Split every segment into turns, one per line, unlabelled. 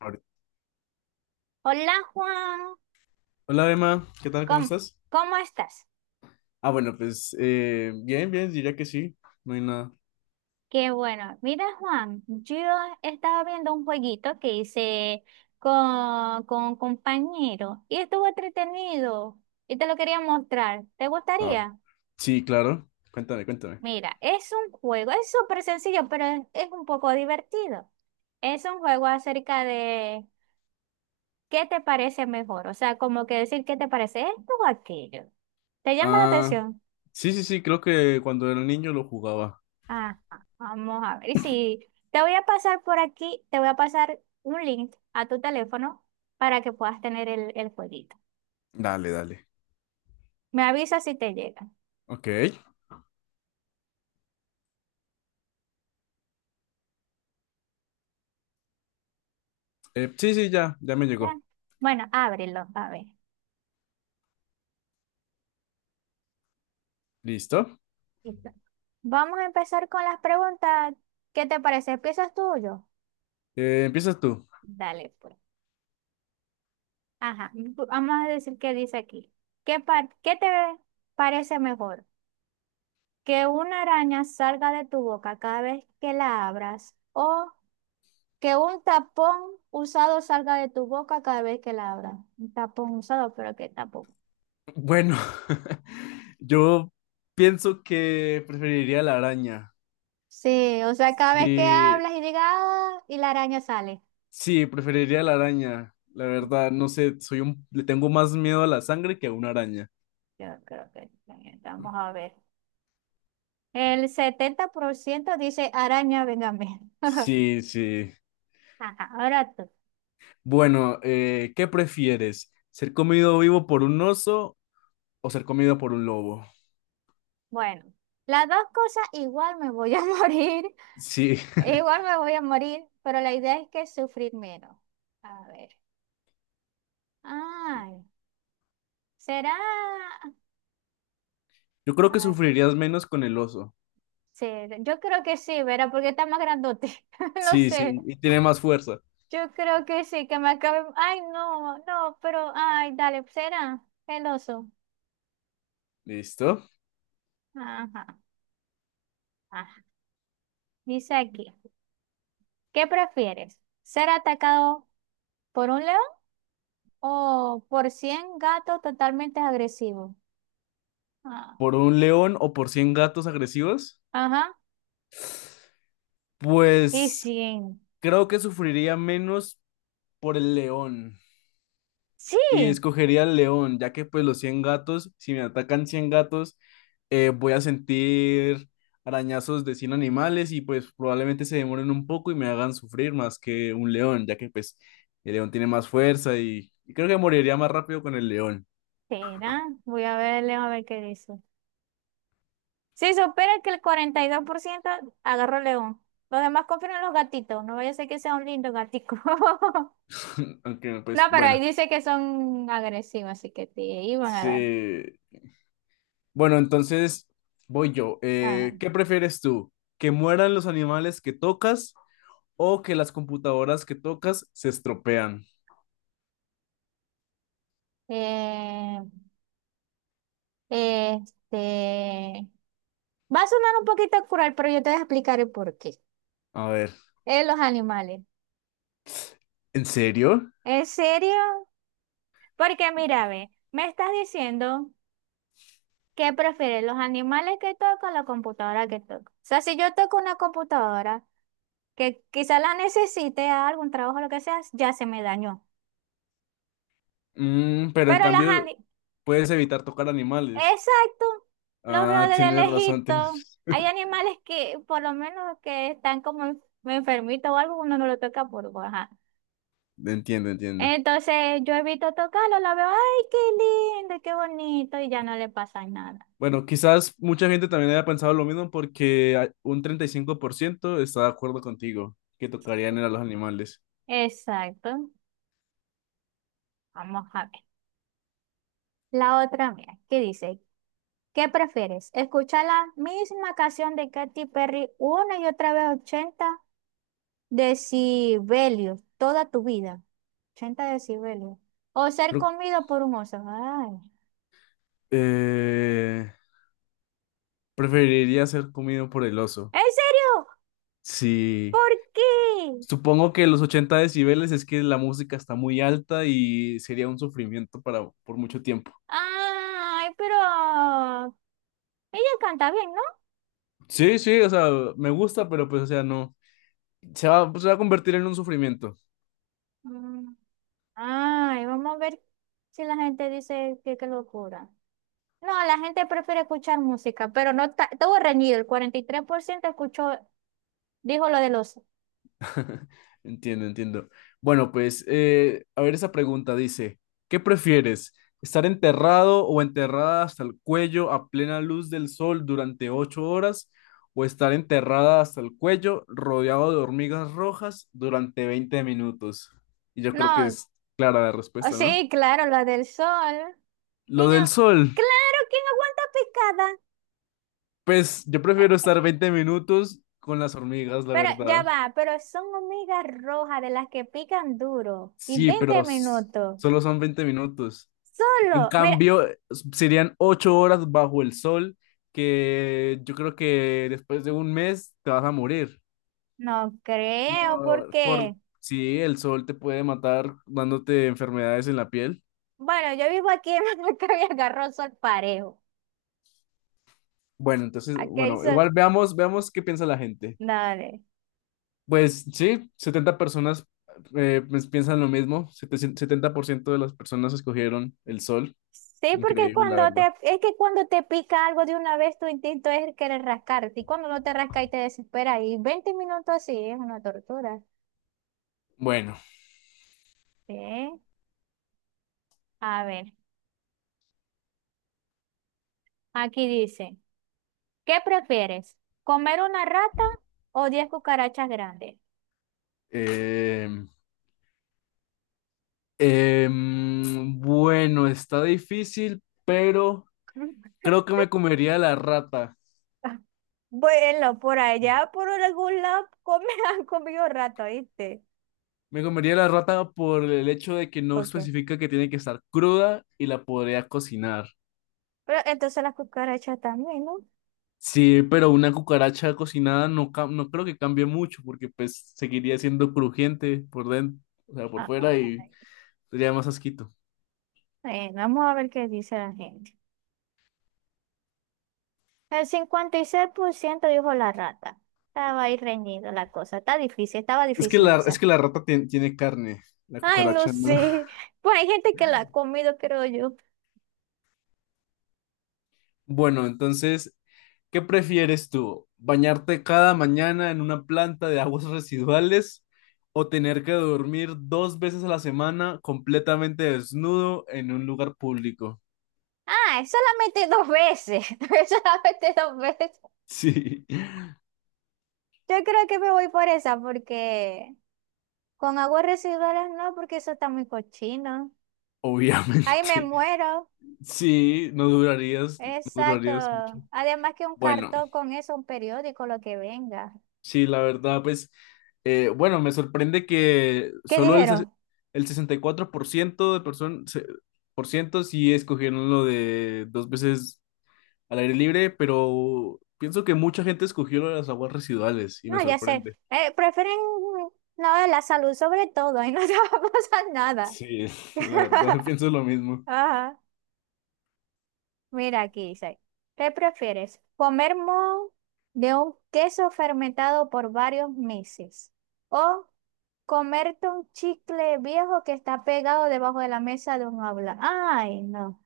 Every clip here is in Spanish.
Ahorita.
Hola Juan,
Hola Emma, ¿qué tal? ¿Cómo
¿cómo,
estás?
cómo estás?
Ah, bueno, pues bien, bien, diría que sí, no hay nada.
Qué bueno. Mira Juan, yo estaba viendo un jueguito que hice con un compañero y estuvo entretenido y te lo quería mostrar. ¿Te
Ah,
gustaría?
sí, claro, cuéntame, cuéntame.
Mira, es un juego, es súper sencillo, pero es un poco divertido. Es un juego acerca de qué te parece mejor, o sea, como que decir qué te parece esto o aquello. ¿Te llama la
Ah,
atención?
sí, sí, sí, creo que cuando era niño lo jugaba.
Ajá, vamos a ver. Y si te voy a pasar por aquí, te voy a pasar un link a tu teléfono para que puedas tener el jueguito.
Dale, dale.
Me avisas si te llega.
Ok, sí, sí, ya, ya me
¿Ya?
llegó.
Bueno, ábrelo, a ver.
Listo.
Listo. Vamos a empezar con las preguntas. ¿Qué te parece? ¿Empiezas tú o yo?
Empiezas tú.
Dale, pues. Ajá, vamos a decir qué dice aquí. ¿Qué te parece mejor? ¿Que una araña salga de tu boca cada vez que la abras? ¿O que un tapón usado salga de tu boca cada vez que la abras? Un tapón usado, pero ¿qué tapón?
Bueno, yo pienso que preferiría la araña.
Sí, o sea, cada vez que
Sí,
hablas y digas, "Ah", y la araña sale.
sí, preferiría la araña. La verdad, no sé, soy un, le tengo más miedo a la sangre que a una araña.
Yo creo que también, vamos a ver. El 70% dice araña, véngame.
Sí, sí.
Ajá, ahora tú.
Bueno, ¿qué prefieres? ¿Ser comido vivo por un oso o ser comido por un lobo?
Bueno, las dos cosas igual me voy a morir,
Sí,
igual me voy a morir, pero la idea es que sufrir menos. A ver. Ay, será.
yo creo que
Ay,
sufrirías menos con el oso.
sí, yo creo que sí, Vera, porque está más grandote. No
Sí, sí,
sé,
y tiene más fuerza.
yo creo que sí, que me acabe. Ay, no, no, pero, ay, dale, será el oso.
¿Listo?
Ajá, ajá. Dice aquí, ¿qué prefieres? ¿Ser atacado por un león o por 100 gatos totalmente agresivos? Ah,
¿Por un león o por 100 gatos agresivos?
ajá, y
Pues
100.
creo que sufriría menos por el león.
Sí,
Y escogería el león, ya que pues los 100 gatos, si me atacan 100 gatos, voy a sentir arañazos de 100 animales y pues probablemente se demoren un poco y me hagan sufrir más que un león, ya que pues el león tiene más fuerza y creo que moriría más rápido con el león.
será. Voy a ver el león a ver qué dice. Si supera que el 42% agarró león. Los demás confirman los gatitos. No vaya a ser que sea un lindo gatico.
Aunque
No,
pues
pero ahí
bueno,
dice que son agresivos, así que te iban a dar.
sí. Bueno, entonces voy yo.
Ah,
¿Qué prefieres tú? ¿Que mueran los animales que tocas o que las computadoras que tocas se estropean?
eh, este. Va a sonar un poquito cruel, pero yo te voy a explicar el por qué.
A ver,
Los animales.
¿en serio?
¿En serio? Porque mira, ve, me estás diciendo que prefieres los animales que toco o la computadora que toco. O sea, si yo toco una computadora, que quizás la necesite a algún trabajo, lo que sea, ya se me dañó.
Mm, pero en
Pero las
cambio,
ani-
puedes evitar tocar animales.
exacto, los veo
Ah,
desde
tienes razón,
lejito. Hay animales que, por lo menos, que están como enfermitos o algo, uno no lo toca por baja.
Entiendo, entiendo.
Entonces yo evito tocarlo, la veo, ay, qué lindo, qué bonito, y ya no le pasa nada.
Bueno, quizás mucha gente también haya pensado lo mismo porque un 35% está de acuerdo contigo, que tocarían a los animales.
Exacto. Vamos a ver. La otra, mía, ¿qué dice? ¿Qué prefieres? ¿Escuchar la misma canción de Katy Perry una y otra vez 80 decibelios, toda tu vida? 80 decibelios. ¿O ser
Creo-
comido por un oso? Ay.
eh, preferiría ser comido por el oso.
¿En serio?
Sí.
¿Por qué?
Supongo que los 80 decibeles es que la música está muy alta y sería un sufrimiento para por mucho tiempo.
Ay, pero ella canta bien, ¿no?
Sí, sí, o sea, me gusta, pero pues, o sea, no. Se va a convertir en un sufrimiento.
Mm. Ay, vamos a ver si la gente dice que qué locura. No, la gente prefiere escuchar música, pero no estuvo reñido. El 43% escuchó, dijo lo del oso.
Entiendo, entiendo. Bueno, pues, a ver, esa pregunta dice, ¿qué prefieres? ¿Estar enterrado o enterrada hasta el cuello a plena luz del sol durante 8 horas? ¿O estar enterrada hasta el cuello rodeado de hormigas rojas durante 20 minutos? Y yo creo que
No,
es clara la
oh,
respuesta, ¿no?
sí, claro, lo del sol.
Lo
¿Quién
del
a-
sol,
Claro, ¿quién aguanta picada?
pues yo prefiero
Eh,
estar 20 minutos con las hormigas, la
Pero ya
verdad.
va, pero son hormigas rojas de las que pican duro y
Sí,
20
pero
minutos.
solo son 20 minutos. En
Solo, mira,
cambio, serían 8 horas bajo el sol que yo creo que después de un mes te vas a morir.
no creo porque,
Sí, el sol te puede matar dándote enfermedades en la piel.
bueno, yo vivo aquí en Maccabi agarró sol parejo.
Bueno, entonces,
Aquí hay
bueno,
sol,
igual veamos, veamos qué piensa la gente.
dale.
Pues sí, 70 personas pues, piensan lo mismo. Setenta por ciento de las personas escogieron el sol.
Sí, porque es
Increíble, la
cuando te,
verdad.
es que cuando te pica algo de una vez tu instinto es querer rascarte y cuando no te rasca y te desespera y 20 minutos así es una tortura.
Bueno,
Sí, a ver, aquí dice. ¿Qué prefieres? ¿Comer una rata o 10 cucarachas grandes?
em, bueno, está difícil, pero creo que me comería la rata.
Bueno, por allá, por algún lado, han comido rato, ¿viste?
Me comería la rata por el hecho de que no
¿Por qué?
especifica que tiene que estar cruda y la podría cocinar.
Pero entonces las cucarachas también, ¿no?
Sí, pero una cucaracha cocinada no, no creo que cambie mucho porque pues seguiría siendo crujiente por dentro, o sea, por
Ah, ah,
fuera y
ah.
sería más asquito.
Bueno, vamos a ver qué dice la gente. El 56% dijo la rata. Estaba ahí reñido la cosa. Está difícil, estaba difícil
Es
esa.
que la rata tiene carne, la
Ay, no
cucaracha no.
sé. Pues hay gente que la ha comido, creo yo.
Bueno, entonces, ¿qué prefieres tú? ¿Bañarte cada mañana en una planta de aguas residuales o tener que dormir dos veces a la semana completamente desnudo en un lugar público?
Ah, solamente dos veces. Solamente dos veces.
Sí,
Yo creo que me voy por esa porque con aguas residuales no, porque eso está muy cochino. Ahí me
obviamente.
muero.
Sí, no durarías, no
Exacto.
durarías mucho.
Además que un
Bueno,
cartón con eso, un periódico, lo que venga.
sí, la verdad, pues, bueno, me sorprende que
¿Qué
solo el,
dijeron?
el 64% de personas, por ciento sí escogieron lo de dos veces al aire libre, pero pienso que mucha gente escogió lo de las aguas residuales y
No,
me
ya sé.
sorprende.
Prefieren no, la salud sobre todo y no te va a pasar nada.
Sí, la verdad, pienso lo mismo.
Ajá. Mira, aquí dice, ¿qué prefieres? ¿Comer moho de un queso fermentado por varios meses? ¿O comerte un chicle viejo que está pegado debajo de la mesa de un aula? Ay, no.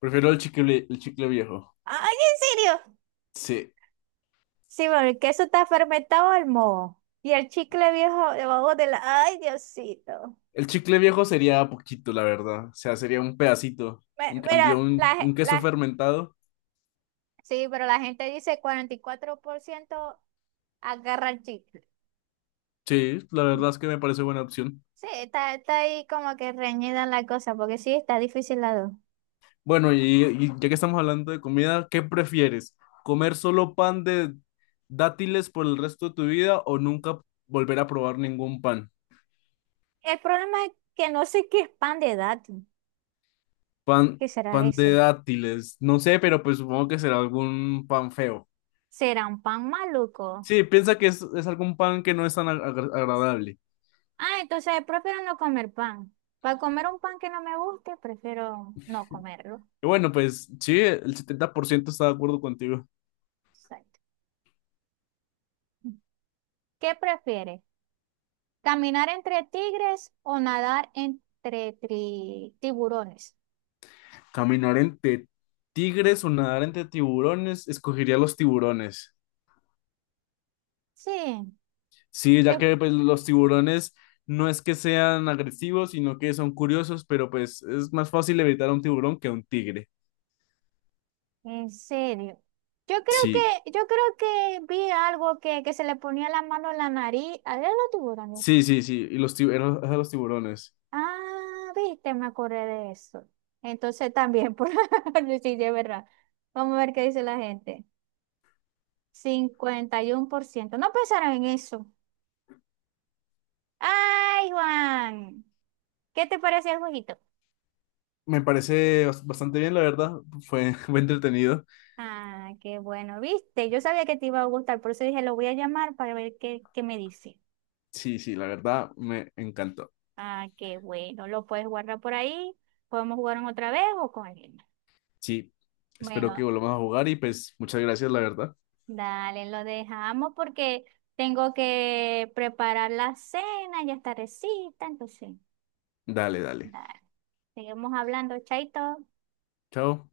Prefiero el chicle viejo.
Ay, ¿en serio?
Sí,
Sí, bueno, el queso está fermentado el moho. Y el chicle viejo debajo de la... Ay, Diosito.
el chicle viejo sería poquito, la verdad. O sea, sería un pedacito. En cambio,
Mira, la,
un, un queso
la...
fermentado,
Sí, pero la gente dice 44% agarra el chicle.
sí, la verdad es que me parece buena opción.
Sí, está, está ahí como que reñida la cosa, porque sí, está difícil la dos.
Bueno, y ya que estamos hablando de comida, ¿qué prefieres? ¿Comer solo pan de dátiles por el resto de tu vida o nunca volver a probar ningún pan?
El problema es que no sé qué es pan de dato.
Pan,
¿Qué será
pan de
eso?
dátiles. No sé, pero pues supongo que será algún pan feo.
¿Será un pan maluco?
Sí, piensa que es algún pan que no es tan agradable.
Ah, entonces prefiero no comer pan. Para comer un pan que no me guste, prefiero no comerlo.
Y bueno, pues sí, el 70% está de acuerdo contigo.
Exacto. ¿Qué prefieres? ¿Caminar entre tigres o nadar entre tiburones?
Caminar entre tigres o nadar entre tiburones, escogería los tiburones.
Sí,
Sí, ya
yo.
que pues, los tiburones no es que sean agresivos, sino que son curiosos, pero pues es más fácil evitar a un tiburón que a un tigre.
En serio. Yo
Sí,
creo yo creo que vi algo que se le ponía la mano en la nariz. A ver, lo tuvo también.
sí, sí, sí. Y los tiburones, los tiburones.
Ah, viste, me acordé de eso. Entonces también, por sí, sí, verdad. Vamos a ver qué dice la gente. 51%. No pensaron en eso. Ay, Juan. ¿Qué te parece el jueguito?
Me parece bastante bien, la verdad. Fue, fue entretenido.
Ah, qué bueno, viste. Yo sabía que te iba a gustar, por eso dije, lo voy a llamar para ver qué, qué me dice.
Sí, sí, la verdad me encantó.
Ah, qué bueno. Lo puedes guardar por ahí. Podemos jugar en otra vez o con alguien.
Sí, espero que
Bueno,
volvamos a jugar y pues muchas gracias, la verdad.
dale, lo dejamos porque tengo que preparar la cena, ya está recita, entonces,
Dale, dale.
dale. Seguimos hablando, chaito.
Chao.